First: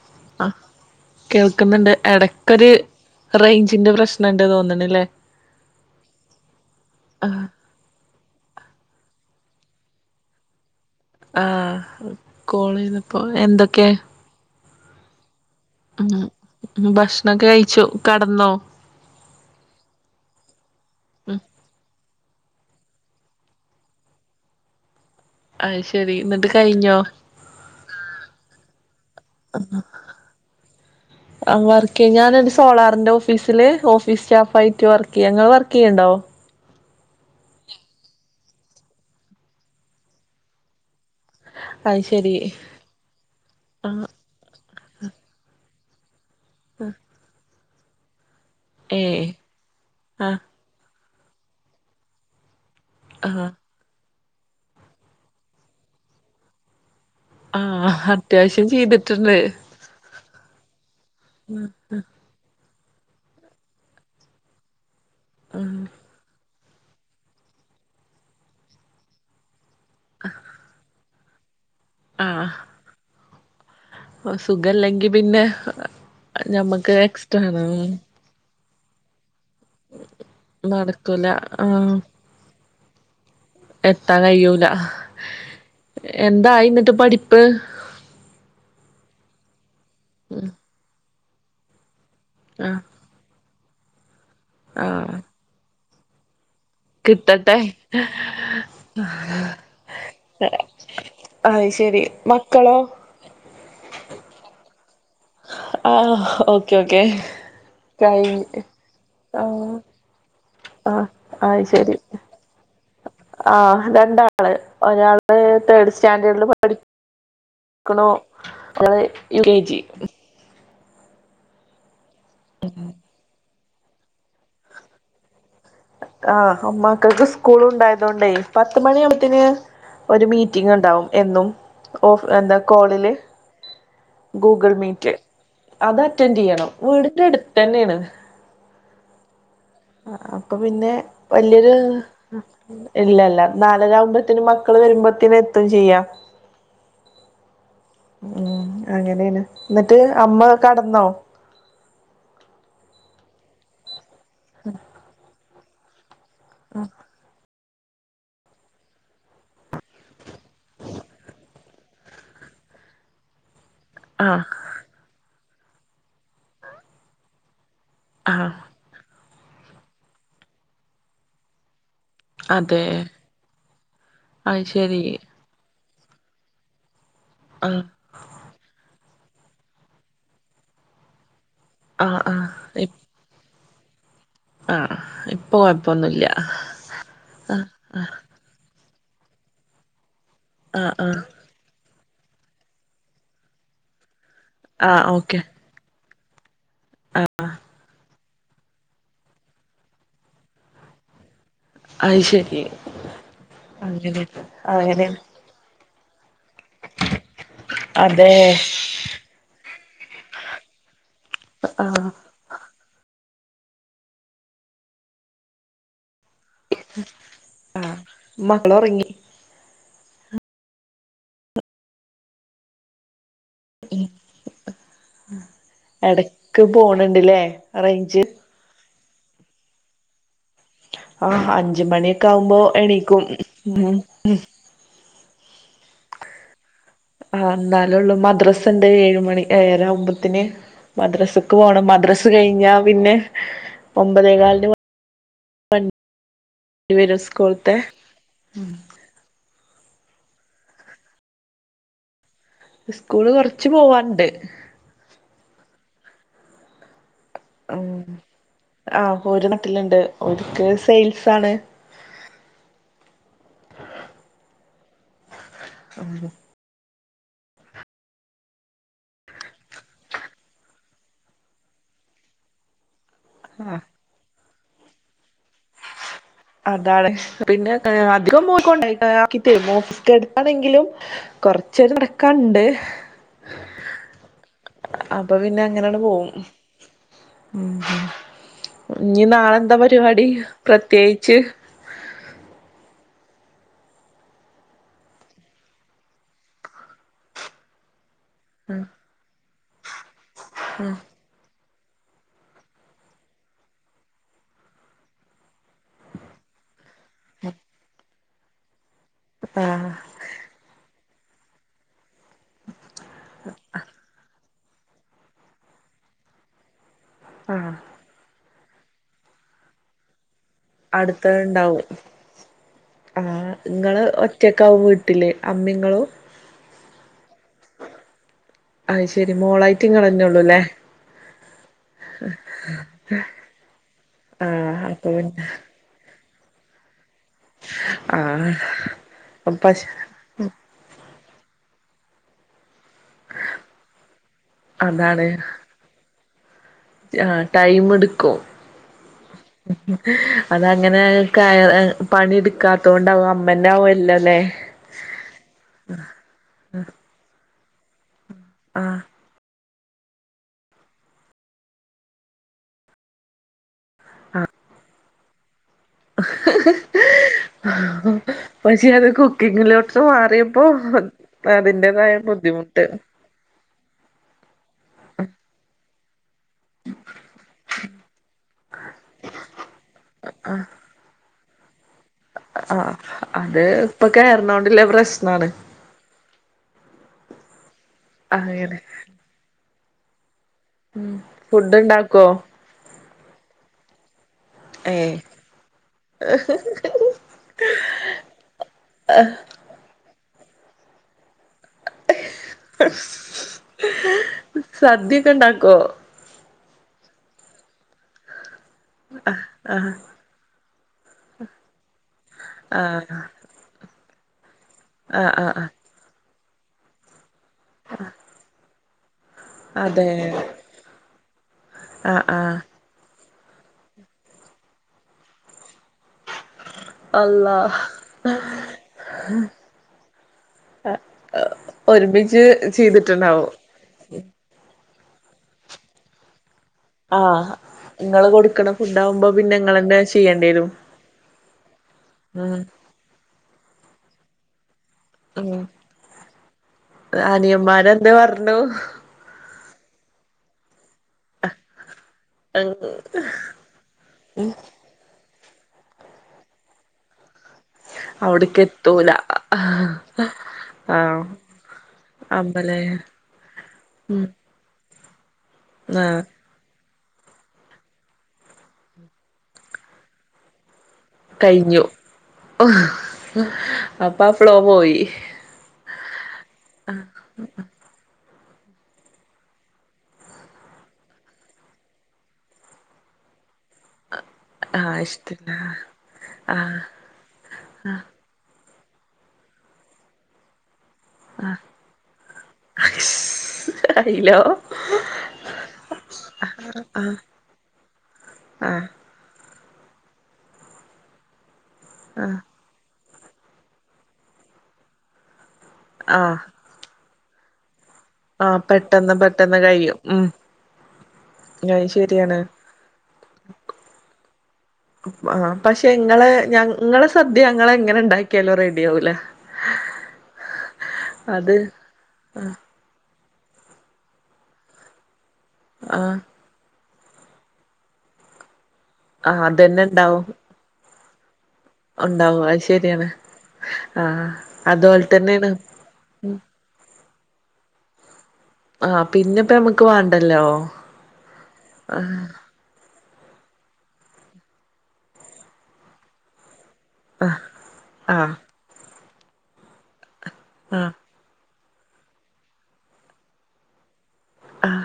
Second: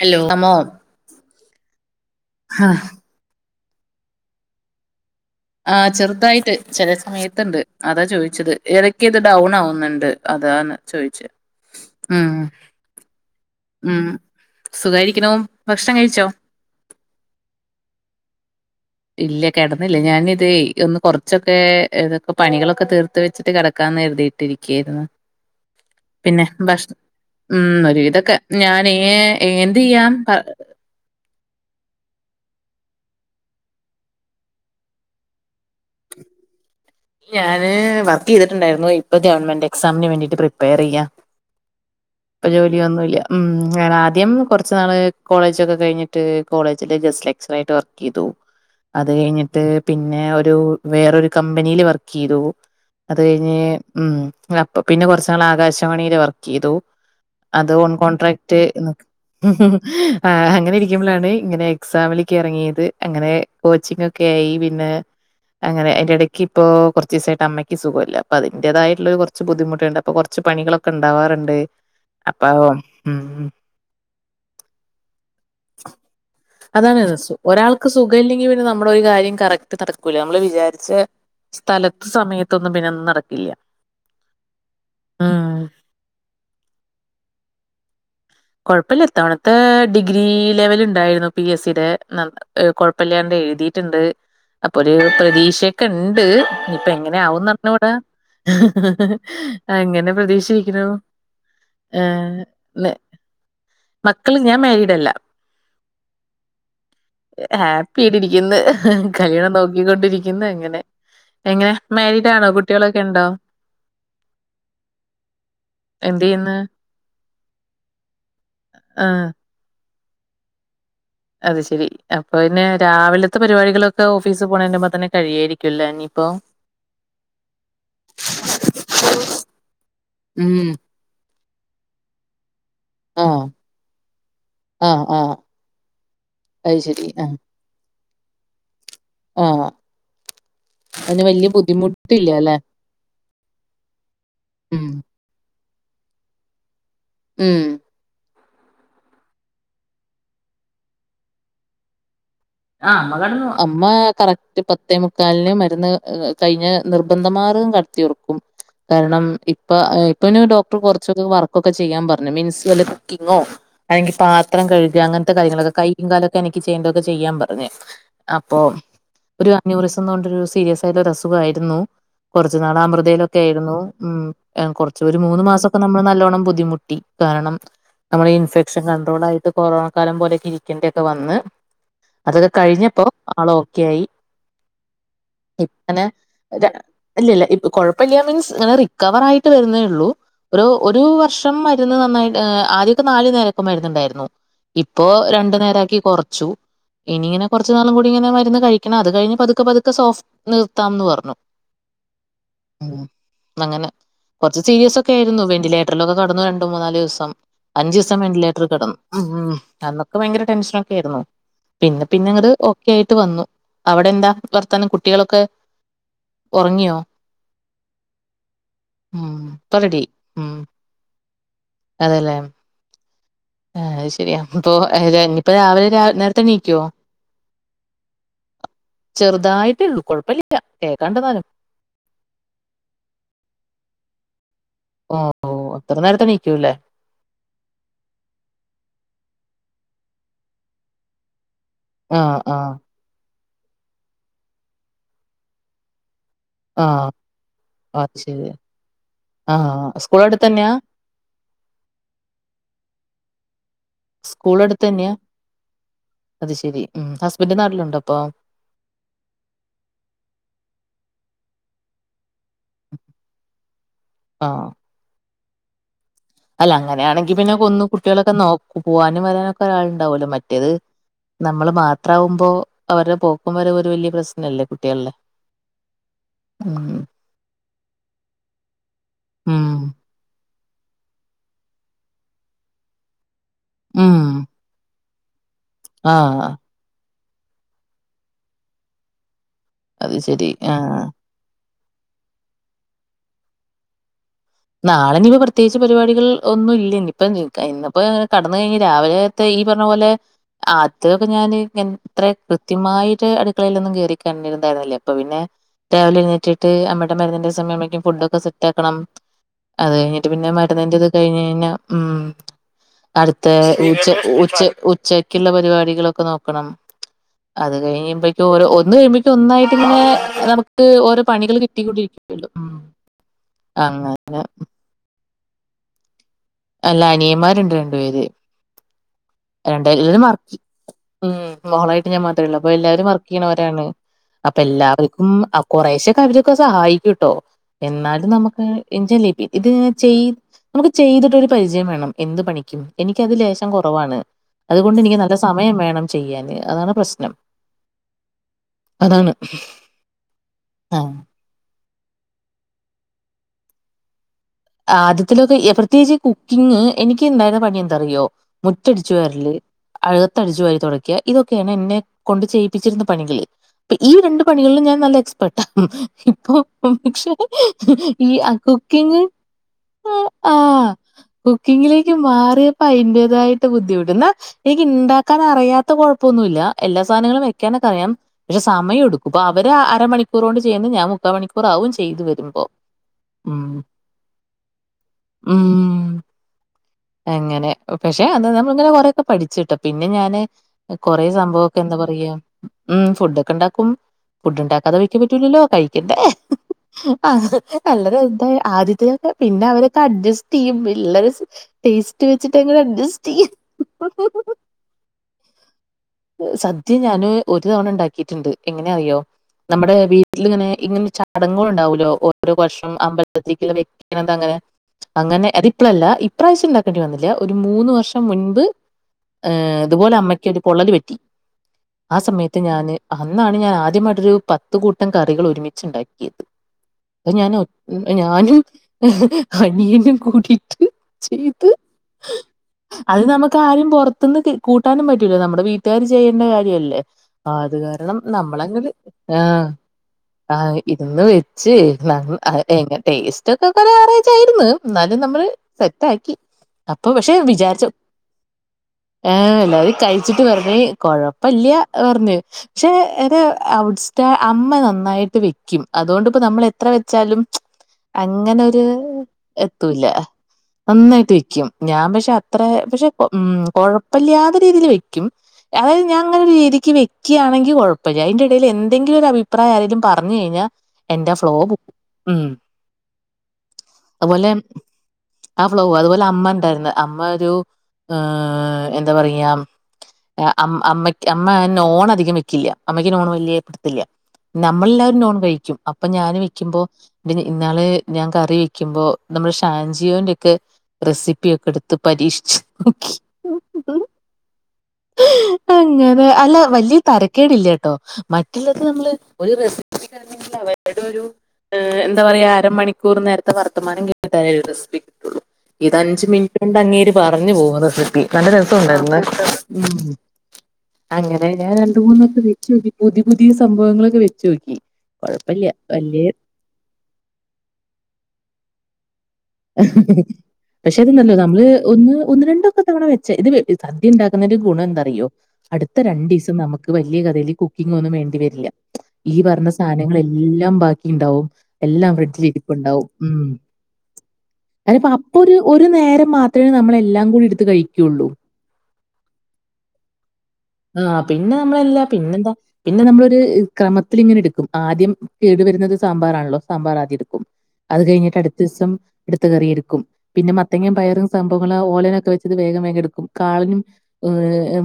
Hello ആ അമോ കേൾക്കുന്നുണ്ട് എടക്കൊരു റേഞ്ചിന്റെ പ്രശ്നുണ്ട് തോന്നണല്ലേ ആ ചെറുതായിട്ട് ചെല സമയത്ത് ആഹ് ഒണ്ട് അതാ ചോദിച്ചത് എടക്ക് ഇത് ഡൗൺ ആവുന്നുണ്ട് അതാണ് ചോദിച്ചെ ആഹ് ഉം കോൾ ചെയ്തപ്പോ എന്തൊക്കെ സുഖാരിക്കുണു ഉംഹ് ഭക്ഷണൊക്കെ കഴിച്ചു കെടന്നോ ഇല്ല കെടന്നില്ല ഞാനിതെ ഒന്ന് ഉം കെറച്ചൊക്കെ ഇതൊക്കെ പണികളൊക്കെ തീർത്ത് വെച്ചിട്ട് കെടക്കാന്ന് കരുതി ഇരിക്കായിരുന്നു അയ് ശരി എന്നിട്ട് കഴിഞ്ഞോ ഉംഹ് ഒരു വിതൊക്കെ ഞാൻ ഏഹ് എന്ത് ചെയ്യാം ആ വർക്ക് ചെയ്യ ഞാനൊരു സോളാറിന്റെ ഓഫീസില് ഓഫീസ് സ്റ്റാഫ് ആയിട്ട് വർക്ക് ചെയ്യാ നിങ്ങള് വർക്ക് ചെയ്യണ്ടോ ഞാനെ വർക്ക് ചെയ്തിട്ടുണ്ടായിരുന്നു ഇപ്പൊ ഗവൺമെന്റ് എക്സാമിന് വേണ്ടിട്ട് പ്രിപ്പയർ ചെയ്യാ അത് ശെരി ഇപ്പം ജോലി ഒന്നുയില്ല്യാ ഉം ഞാൻ ആഹ് ആദ്യം കെറച്ച് നാള് കോളേജൊക്കെ കഴിഞ്ഞി ട്ട് കോളേജിലെ ഗസ്റ്റ് ലക്ചറായി വർക്ക് ചെയ്തു അത് ഏഹ് കഴിഞ്ഞിട്ട് പിന്നെ ആഹ് ഒരു വേറൊരു കമ്പനിയിൽ വർക്ക് ചെയ്തു അത് ആഹ് കഴിഞ്ഞ് ഉംഹ് അപ്പെ പിന്നെ കെറച്ചനാള് ആകാശവാണിയില് വർക്ക് ചെയ്തു അത് ഓൺ ആഹ് കോൺട്രാക്ട് അത്യാവശ്യം ചെയ്തിട്ടുണ്ട് അങ്ങനെ ഇരിക്കുമ്പഴാണ് ഇങ്ങനെ എക്സാമില് ഇക്ക എറങ്ങിയത് അങ്ങനെ കോച്ചിംഗ് ഒക്കെ ആയി പിന്നെ അങ്ങനെ അതിൻ്റെ എടക്ക് ഇപ്പോ കെറച്ച് ദിവസയായിട്ട് അമ്മയ്ക്ക് സുഖയില്ല അപ്പെ അതിന്റെതായിട്ടുള്ള ഒരു കെറച്ച് ബുദ്ധിമുട്ട് ഉണ്ട് അപ്പോ കെറച്ച് പണികളൊക്കെ ഉണ്ട് ആവാറിണ്ടേ അപ്പ ഉം സുഖയില്ലെങ്കി പിന്നെ ഞമ്മക്ക് എക്സ്ട്രാ വേണം ഇത് ഇല്ലെങ്കി പിന്നെ നമ്മുടെ ഒരു കാര്യം കറട് ഇത് നടക്കൂല നമ്മള് വിചാരിച്ച നടക്കൂല ആഹ് സ്ഥലത്ത് സമയത്തൊന്നും പിന്നെ ഒന്നും നടക്കില്ല എത്താൻ കഴിയൂല ഉം എന്തായി എന്നിട്ട് പഠിപ്പ് കൊഴപ്പയില്ല ഈ. തവണത്തെ ഡിഗ്രി ലെവൽ ഇണ്ടായിരുന്നു പി എസ് സി ടെ ആ കൊഴ കൊഴപ്പല്യാണ്ട് എഴുതിയിട്ടുണ്ട് അപ്പൊ ഒരു ആഹ് പ്രതീക്ഷയക്കെയിണ്ട് ഇപ്പെ എങ്ങനെ ആവുന്ന് കിട്ടട്ടെ അറിഞ്ഞുകൂടാ അങ്ങനെ പ്രതീക്ഷിച്ചിരിക്കുന്നു അത് ശരി ഏഹ് മക്കളോ ന- മക്കള് ഞാൻ മരീഡ് അല്ല ആ ഓക്കെ ഓക്കെ ഹാപ്പി ആയിട്ടിരിക്കുന്നു കഴിഞ്ഞ് ആ കല്യാണം നോക്കിക്കൊണ്ടിരി ഇരിക്കുന്നു അങ്ങനെ ആ എങ്ങനെ മാരീഡ് ആണോ കു ആഹ് രണ്ടാള് ഒരാള് തേർഡ് എന്ത് സ്റ്റാൻഡേർഡില് ചെയ്യുന്നു പഠി ക്കുണു ഒരാള് ആഹ് യു കെ ജി അത് ശരി അപ്പൊ പിന്നെ രാവിലെത്തെ പരിപാടികളൊക്കെ ഓഫീസ് പോണേ മുമ്പേ തന്നെ കഴിയായിരി ആഹ് മക്കൾക്ക് സ്കൂൾ ഉണ്ടായതുകൊണ്ടേ പത്ത് മണി ആവുമ്പത്തേന് ഒരു ഉം മീറ്റിംഗ് ഒണ്ടാവും എന്നും ഓഫ് എന്താ കോളില് ആഹ് ഗൂഗിൾ ആഹ് മീറ്റ് ആഹ് അത് അറ്റൻഡ് ചെയ്യണം അത് ശരി വീടിന്റെ ആഹ് അടി തന്നെയാണ് ആഹ് അപ്പെ പിന്നെ അതിന് വല്യ വല്യായെരു ബുദ്ധിമുട്ടില്ല അല്ലെ ഇല്ലല്ല നാലരവുമ്പത്തേനും മക്കള് ഉം വരുമ്പത്തേന് എത്തും ചെയ്യാം ഉം ഉം അങ്ങനേണ്. ഇന്നട്ട് അമ്മ കട്ന്നോ? ആഹ് അമ്മ കെട്ന്നു. അമ്മ കറക്റ്റ് പത്തേ മുക്കാലിന് മരുന്ന് കഴിഞ്ഞ് നിർ ബന്ധമാറും കട്ത്തി ഒർക്കും. കാരണം ഇപ്പ ഇപ്പ പിന്നെ ഡോക്ടർ കൊറച്ചൊക്കെ വർക്കൊക്കെ ചെയ്യാൻ പറഞ്ഞു. മീൻസ് വല്ല കുക്കിംഗോ അല്ലെങ്കി ആഹ് പാത്രം കഴുക അങ്ങൻത്തെ കാര്യങ്ങളൊക്കെ കൈയും കാലൊക്കെ അനക്കി ചെയ്യണ്ടതൊക്കെ ചെയ്യാൻ പറഞ്ഞു. ആഹ് അപ്പൊം ഒരു അന്യൂറിസം ന്ന് പറഞ്ഞിട്ടൊരു സീരിയസ് ആയിട്ടുള്ള ഒരു അസുഖായിരുന്നു. കൊറച്ചു നാള് അതെ അമൃതയിലൊക്കെ ഏയിരുന്നു. ഉം അത് എൺ ശരി കുറച്ച് ഒരു മൂന്ന് മാസം ഒക്കെ നമ്മള് നല്ലോണം ബുദ്ധിമുട്ടി. കാരണം ആഹ് നമ്മൾ ഇൻഫെക്ഷൻ കൺണ്ട്രോൾ ആയിട്ട് കൊറോണ കാലം പോലെ എക്കെ ഇരിക്കേണ്ട്യൊക്കെ വന്ന്. ആഹ് ആഹ് അതൊക്കെ ഇപ് കഴിഞ്ഞപ്പോ ആള് ഓക്കെ ആയി. ആഹ് ഇപ്പൊ ഇപ്പന് കൊഴപ്പൊന്നുല്ല ര ഇല്ലല്ല്യ. ഇപ്പ കൊഴപ്പല്ല്യ മീൻസ് ഇങ്ങനെ റിക്കവർ ആയിട്ട് വരുന്നേ ഉള്ളൂ. ഒരു ആഹ് ഒരു ആഹ് വർ ഷം മരുന്ന് നന്നായിട്ട് ഏഹ് ആദ്യം ഒക്കെ നാല് നേരൊക്കെ മരുന്നുണ്ടായിരുന്നു. ആഹ് ഇപ്പോ ഓക്കെ രണ്ടു നേരാക്കി കൊർ ച്ചു. ഇനിയിങ്ങനെ കുറച്ച നാളും കൂടി ഇങ്ങനെ മരുന്ന് കഴിക്കണം. അത് കഴിഞ്ഞ് പതുക്കെ പതുക്കെ സോഫ് നിർത്താം ന്ന് പറഞ്ഞു. അത് ശരി ഉം അങ്ങനെ. കൊറച്ച് സീരിയസ് ഒക്കെ ആയിരുന്നു. വെന്റിലേ റ്റർലൊക്കെ കട്ന്നു രണ്ട് മൂന്നാലുവസം. അഞ്ചീസം അതെ വെന്റിലേറ്റർ കെടന്ന്. ഉം ഉം അന്നൊക്കെ ഭയങ്കര ടെൻഷനൊക്കേര്ന്നു. പിന്നെ ആഹ് പിന്നെ ഇങ്ങട് ഓക്കെ ആയിട്ട് വന്നു. അവിടെ എന്താ വർത്താനം കുട്ടികളൊക്കെ? ഉറങ്ങിയോ ആഹ് മകള് ഒറങ്ങി. ഉം ഇപ്പ റെഡിയായി ഉം അതെല്ലേ. ഏഹ് അത് ശെരി അപ്പൊ അരാ ഞ്പ്പൊ രാവിലെ രാ എടക്ക് നേരത്തെണീക്ക്യോ? പോണുണ്ട്ല്ലേ റേഞ്ച് ചെറുതായിട്ടേള്ളൂ കൊഴപ്പല്യ. ആഹ് അഞ്ച് മണിയൊക്കാവുമ്പൊ എണീക്കും. ഉം ഉം. ഓഹ് അത്ര നേരത്തെ എണീക്ക്യൂല്ലേ. ആഹ്. ഇന്നാലൊള്ളൂ മദ്രസ് ണ്ട് ഏഴ് മണി ഏഴരാവുമ്പോത്തിന്. മദ്രസക്ക് പോണം. മ ദ്രസ് ആഹ് ആഹ് കഴിഞ്ഞാ പിന്നെ ഒമ്പതേകാലിന് വണ്ടി ആഹ് വരും സ്കൂൾത്തെ. ഉം. ആഹ്ആഹ്. സ്കൂള് അടുത്തന്ന്യാ? സ്കൂള് കൊർച്ച് പോവാൻണ്ട്. ളട്ത്തെന്ന്യാ. അത് ശരി ഉം. ഹസ്ബൻഡ് നാട്ടിലുണ്ടോ ഉം അപ്പം? ആഹ്. ഓര് നാട്ടില്ണ്ട് ഓര്ക്ക് സെയിൽസ് ആണ്. ആഹ്. ആഹ്. അല്ല അങ്ങനെയാണെങ്കി പിന്നെ കൊന്ന് കുട്ട്യേളെക്കെ നോക് പോവാനും വരാനൊക്കെ ഒരാളുണ്ടാവൊല്ലോ. മറ്റേത് നമ്മള് മാത്രാവുമ്പോ അവര്ടെ പോക്കും വരവൊരു വല്യ പ്രസ്നല്ലേ കുട്ട്യേൾടെ. അതാണ്. പിന്നെ ക്ക അധികം ഉം [unintelligible] ആണെങ്കിലും കൊറച്ചൊര് നടക്കാൻണ്ട്. ഉം അപ്പൊ പിന്നെ അങ്ങനാണ് പോവും. ആഹ് ഇഞ്ഞ് നാളെന്താ അത് പരിപാടി ശരി. ആഹ്. പ്രത്യേകിച്ച്? നാളെ ഇനി പ്പ പ്രത്യേകിച്ച് പരിപാടികൾ ഒന്നും ഇല്ല. ഇനിപ്പം ഇന്ന് പ്പം കടന്ന് കഴിഞ്ഞ് രാവിലെ ത്തെ ഈ പറഞ്ഞ പോലെ അത് പ്പം ഞാന് ങ്ങെൻ ഇത്രേ കൃത്യമായിട്ട് അടുക്കളയിലൊന്നും കേറി കണ്ടിരുണ്ടായിരുന്നില്ലാ അപ്പം പിന്നെ. രാവിലെ എഴുന്നേറ്റിട്ട് അമ്മേടെ മരുന്നിന്റെ സമയം വെക്കും ഫുഡൊക്കെ സെറ്റ് ആക്കണം. ആഹ് അത് കഴിഞ്ഞിട്ട് പിന്നെ മരുന്നിന്റെത് കഴിഞഴിഞ്ഞാ, ഉം. അട്ത്തെ ഉച്ച ഉച്ച ഉച്ചക്ക്ള്ള പരിപാടികളൊക്ക നോക്കണം ആഹ് അത് കഴിയ്‌മ്പക്കും ഓരോ ഒന്ന് കഴിയുമ്പക്കും ഒന്നായിട്ട് ഇങ്ങനെ നമു ക്ക് ഓരോ പണികള് അടുത്തത്ണ്ടാവും കിട്ടിക്കൊണ്ടിരിക്കള്ളൂ ഉം അങ്ങ ഒറ്റക്ക് ആവോ വീട്ടില് അമ്മി ഇങ്ങളോ അല്ല അനിയന്മാര്ണ്ട് രണ്ട് പേര് അയ്‌ ശരി മോളായിട്ട് ഇങ്ങന്നെ ഒള്ളു ലെ ഉം മോളായിട്ട് ഞാൻ മാത്രേ ഒള്ളൂ അപ്പൊ എല്ലാരും വർക്ക് ചെയ്യ്ണവരാണ് അപ്പ ആഹ് അപ്പൊ എല്ലാവർക്കും പിന്നെ കോറേശെക്കെ അവരൊക്കെ സഹായിക്കുട്ടോ എന്നാലും ആഹ് നമുക്ക് [unintelligible] ഇത് പശ് ചെയ് നമുക്ക് ചെയ്ത്ട്ടരു പരിജയം വേണം എന്ത് പണിക്കും എനിക്ക് അത് ലേശം കോറവാണ് അതുകൊണ്ട് എനിക്ക് നല്ല സമയം വേണം ചെയ്യാന് അതാണ് ആ പ്രശ്നം ടൈമ് ഇട്ക്കും അതാണ് അതങ്ങനെ ആ പണി ഇട്ക്കാത്തത് കൊണ്ടാവും അമ്മൻ്റെ ആവോല്ല ലെ ആദ്യത്തിലൊക്കെ പ്രത്യേകിച്ച് കുക്കിങ് എനിക്ക് ഇണ്ടായിര്ന്ന പണി അൻക് അറിയോ ആഹ് മുറ്റടിച്ചു വാര്ല് അകത്ത് അടിച്ചു വാരി തൊടക്യ ഇതൊക്കെണ് എന്നെ കൊണ്ട് ചെയ്യിപ്പിച്ചിരുന്ന പണികിള് അപ്പ ഈ രണ്ട് പണികളും ഞാൻ നല്ല എക്സ് പെട്ട ഇപ്പൊ പക്ഷെ ഈ അ കുക്കിംഗ് കുക്കിങ്ങ്ലോട്ട് ആ മാറിയപ്പോ അതിന്റേതായ ബുദ്ധിമുട്ട് അതിന്റേതായിട്ട ബുദ്ധിമുട്ട് ന്നാ ഇൻക്ക് ഇണ്ടാക്കാൻ അറിയാത്ത കൊഴപ്പൊന്നുല്ല എല്ലാ സാനങ്ങളും വെക്കാനൊക്കറിയാം പക്ഷേ സമയടുക്കും ഇപ്പം അവരെ അരമണിക്കൂറോണ്ട് ചെയ്യുന്നെ ഞാൻ മു മുക്കാ മണിക്കൂറ ആവും ചെയ്ത് വെര്മ്പോ ഉം ഇപ്പ കെറ്ണോണ്ട്ല്ല പ്രശ് ഉം അങ്ങനെ പക്ഷെ അന്ന് നമ്മള് അങ്ങനെ ഇങ്ങനെ കൊറെക്കെ പഠിച്ച്ട്ടാ പിന്നെ ഞാന് കൊറേ സംഭവൊക്ക ഫുഡ് എന്താ ഉണ്ടാക്കോ പറയാ ഉം ഫുഡൊക്ക ഇണ്ടാക്കും ഫുഡ് ഇണ്ടാക്കാതെ വൈക്ക പറ്റൂലല്ലോ കഴിക്കണ്ടെ ആ നല്ലതെന്തായ് ആദ്യത്തീനൊക്കെ പിന്നെ അവരൊക്കെ അഡ്ജസ്റ്റെയ്യും ഇള്ള ഒരു ടേസ് റ്റ് വെച്ചിട്ട്ങ്ങനെ അഡ്ജസ്റ്റെയ്യും സദ്യൊക്കെ ഉണ്ടാക്കോ സദ്യ ഞാന് ഒരു തവണ ഇണ്ടാക്കീട്ട്ണ്ട് എങ്ങനെ അറിയോ ആഹ് നമ്മടെ വീ ട്ട്ല് ഇങ്ങനെ ഇങ്ങനെ ചടങ്ങേള് ഉണ്ടാവുലോ ഓരോ വർഷം ആഹ് അമ്പൽത്തേക്ക്ള്ള അങ്ങനെ ആഹ് അങ്ങനെ ആഹ് ആഹ് അതിപ്പളല്ല ഇപ്രാവശ്യം ഇണ്ടാക്കേണ്ടി വന്നില്ല ഒര് മൂന്ന് വർഷം മുൻമ്പ് അതെ ഇതുപോലെ അമ്മക്ക് ഒര് പൊള്ളല് പറ്റി ആ ആഹ് ആഹ് സമയത്ത് ഞാന് അന്നാണ് ഞാന് ആദ്യമായിട്ടൊരു പത്ത് കൂട്ടം കറികള് ഒരുമിച്ച്ണ്ടാക്കിയത് ഇത് ഞാന് അള്ളാ ഒ ഞാനും അനിയനും കൂടിട്ട് ചെയ്ത് ഒരുമിച്ച് അത് ചെയ്തിട്ടുണ്ടാവും നമ്മക്ക് ആരിം പൊർത്ത്ന്ന് കൂട്ടാനും പറ്റൂല നമ്മടെ വീട്ടാര് ചെയ്യെണ്ട കാര്യല്ലേ ആഹ് അത് കാരണം ഇങ്ങള് കൊടുക്കണ നമ്മളങ്ങട് ഫുഡ് ആവുമ്പോ ആ പിന്നെ ഇങ്ങളന്നെ ചെയ്യേണ്ടി ആ വരും ഇതന്ന് വെ ച്ച് ഉം എങ്ങ ടേസ്റ്റൊക്കെ കൊറേ ആവേറേജായിര്ന്ന് ഇന്നാലും നമ്മള് ഉം സെറ്റാക്കി അപ്പൊ പക്ഷെ വിചാര്ച്ച അനിയന്മാരെന്ത് പറഞ്ഞു ആ എല്ലാരും കഴിച്ചിട്ട് പർഞ്ഞ് കൊഴപ്പല്ല്യാ പർഞ്ഞ് പക്ഷെ അത് ഔട്സ്റ്റാ അമ്മ നന്നായിട്ട് വെ ക്ക്യും അത് കോണ്ട്പ്പ നമ്മള് എത്ര വെച്ചാലും അവിടക്ക് അങ്ങനൊര് എത്തൂല എത്തൂല ആഹ് നന്നായിട്ട് വെക്ക്യും ഞാൻ പക്ഷെ അത്രേ അമ്പലേ പക്ഷെ ഉം ഉം കൊഴപ്പല്ലാത രീതിയില് വെക്ക്യും അത് ആഹ് ഞാങ്ങനെ ഒര് രീതിക്ക് വെ ക്ക്യാണെങ്കി കൊഴപ്പല്ല അയിന്റെ എടേല് എന്തെങ്കിലും ഒര അഭിപ്രായം ആരേലും പർഞ്ഞ് കഴിഞ്ഞാ എന്റെ ഫ്ലോ പോവും ഉം അപ് അതുപോലെ ആ ഫ്ലോ പോവും അത്പോലെ അമ്മ ഇണ്ടായിര്ന്നു അമ്മ ഒരു ഏഹ് എന്ത പറയാ അമ്മ അമ്മയ്ക്ക് അമ്മ നോണ് അധികം വെക്കില്ല അമ്മയ്ക്ക് നോണ് വല്യാ പിട്ത്തില്ല്യാ ആഹ് നമ്മളെല്ലാരും നോൺ ഇഷ്ടല്ല കഴിക്കും അപ്പൊ ഞാന് ആഹ് വെക്കുമ്പോ ഇ ഇന്നാള് ഞാൻ കറി വെക്കുമ്പോ നമ്മെ ഷാൻജിയോന്റൊക്കെ റെസിപ്പിയൊക്കെ ഇട്ത്ത് പരീക്ഷിച്ച് നോക്കി ഐലോ അങ്ങനെ അല്ല വല്യ തരക്കേടില്ലട്ടോ മറ്റ്ള്ളത് ആഹ് നമ്മള് ഒരു റെസിപ്പി കാണാണെങ്കി അതായത് ഒരു എന്ത ആഹ് പറയാ അരമണി ക്കൂറ് നേര്ത്തെ വർത്തമാനം കേട്ടിട്ടെ റെസ്പ്പി കിട്ടൊള്ളൂ ഇത് അഞ്ച് ആഹ് മിനി റ്റോണ്ട് അങ്ങേര് പറഞ്ഞു പോവും റെസ്പ്പി നല്ല ആഹ് പെട്ടെന്ന് രസണ്ടായ്ന്നു പെട്ടെന്ന് കഴിയും ഉം അങ്ങനെ ഞാൻ അത് രണ്ട് ശരിയാണ് മൂന്നൊക്കെ വെച്ചോക്കി പുതി പുതി സംഭവങ്ങളൊക്കെ വെച്ചോക്കി ആഹ് പക്ഷെ ഇങ്ങളെ ഞ ഇങ്ങളെ സദ്യ ഞങ്ങളെങ്ങനെ ഇണ്ടാക്ക്യാലും റെഡി ആവൂല പക്ഷെ അത്ണ്ടല്ലോ അത് നമ്മള് ഒന്ന് ഒന്ന് രണ്ട് തവണ വെച്ച് ഇത് സദ്യ ഇണ്ടാക്കുന്നെന്റെ ഗുണം എന്താറിയോ അടുത്ത ആഹ് രണ്ടീസ ത്തിന് നമുക്ക് വല്യ കഥേല് ഈ കുക്കിങ്ങൊന്നും വേണ്ടി വെരില്ല ഈ ആഹ് പർഞ്ഞ അതന്നെ സാധനങ്ങള് ഇണ്ടാവും എല് ല്ലാം ബാക്കി ഇണ്ടാവും എല്ലാം ഉണ്ടാവും ഫ്രിഡ്ജില് അത് ഇരിപ്പ്ണ്ടാവും ശരിയാണ് ഉം ആഹ് അതുപോലെ തന്നെയാണ് അപ്പൊരു ഒരു നേരം മാത്രേ നമ്മളെല്ലാം കൂടി എടുത്ത് കഴിക്കൊള്ളൂ ആഹ് പിന്നെപ്പ നമുക്ക് വാണ്ടല്ലോ ആഹ് പിന്നെ നമ്മളല്ലാ പിന്നെന്താ പിന്നെ നമ്മളൊരു ക്രമത്തിൽ ഇങ്ങനെ എടുക്കും ആദ്യം കേടു വരുന്നത് സാമ്പാറാണല്ലോ സാമ്പാർ ആദ്യം എടുക്കും അത് ആഹ് കഴിഞ്ഞിട്ട് അടുത്ത ദിവസം അടുത്ത കറി എടുക്കും പിന്നെ മത്തങ്ങ ആഹ് പയറും സംഭവങ്ങള ഓലനൊക്കെ വെച്ചത് വേഗം വേഗം എടുക്കും കാളനും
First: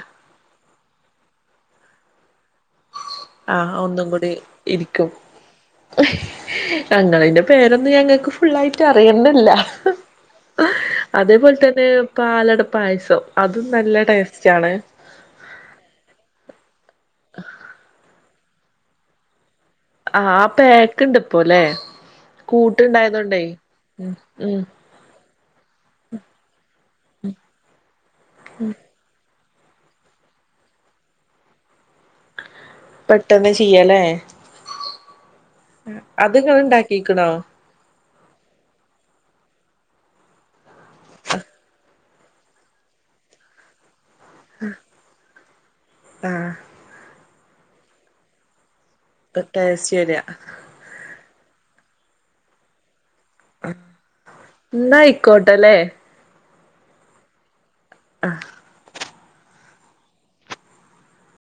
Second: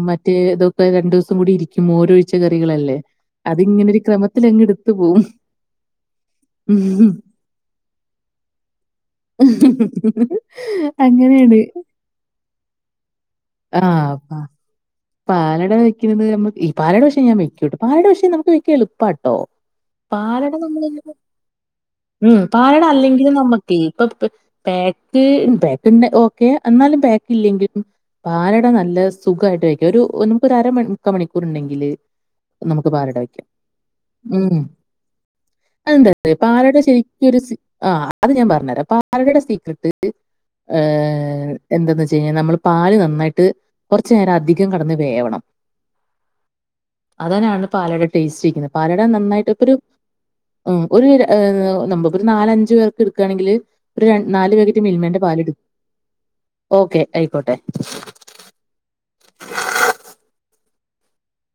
മറ്റേതൊ ക്കെ രണ്ടു ദിവസം കൂടി ഇരിക്കും മോരൊഴിച്ച കറികളല്ലേ ആഹ് അതിങ്ങനൊരു ഒന്നും കൂടി ക്രമത്തിലങ്ങ് എടുത്തു ഇരിക്കും പോവും. ഞങ്ങളതിന്റെ പേരൊന്നും ഞങ്ങക്ക് ഫുള്ളായിട്ട് അറിയണ്ടല്ല അതേപോലെ അങ്ങനെയാണ്. തന്നെ പാലട പായസം അതും ആ നല്ല പ ടേസ്റ്റ് ആണ് പാലട വെക്കുന്നത് നമ്മ പാലട പക്ഷേ ഞാൻ വെക്കും പാലടവെയ്ക്കാൻ പക്ഷേ എളുപ്പാട്ടോ ആഹ് പാലട നമ്മള് പായ്ക്ക് ണ്ട് ഇപ്പോല്ലെ ഉം പാലട അല്ലെങ്കിലും നമ്മുക്കേ ഇപ്പൊ ഉം പായ് ക്ക് ഉം പായ്ക്ക് ഓക്കെ എന്നാലും പായ്ക്ക് ഇല്ലെങ്കിലും പാലട നല്ലസുഖയിട്ട് വെ ഒരു നമുക്കൊരു അര മുക്കാ മണിക്കൂർ ഉണ്ടെങ്കില് നമുക്ക് പാലട വക്കാം പെട്ടെന്ന് ചെയ്യല്ലേ ഉം അതെന്താ അറിയോ അത് ഇങ്ങള് പാലട ഇണ്ടാക്കിക്കണോ ശരിക്കൊരു സി ആഹ് അത് ഞാൻ പറഞ്ഞരാ പാലടയുടെ സീക്രട്ട് ഏ എന്താന്ന് വെച്ച് കഴിഞ്ഞാൽ നമ്മള് പാല് നന്നായിട്ട് കുറച്ചു നേരം അധികം കെടന്ന് വേവണം ആഹ് അതനാണ് പാലട ടേസ്റ്റ് വക്കുന്നത് പാലട നന്നായിട്ട് ഇപ്പൊ ഒരു ടേസ്റ്റ് വരിക ഉം ഒരു നമ്മുക്ക് ഒരു നാലഞ്ചു പേർക്ക് എടു ക്കണെങ്കിൽ ഒരു നാല് പാക്കറ്റ് എന്നാ മിൽമേന്റെ പാലെടു ആയിക്കോട്ടല്ലേ ഓക്കെ ആയിക്കോട്ടെ ആഹ്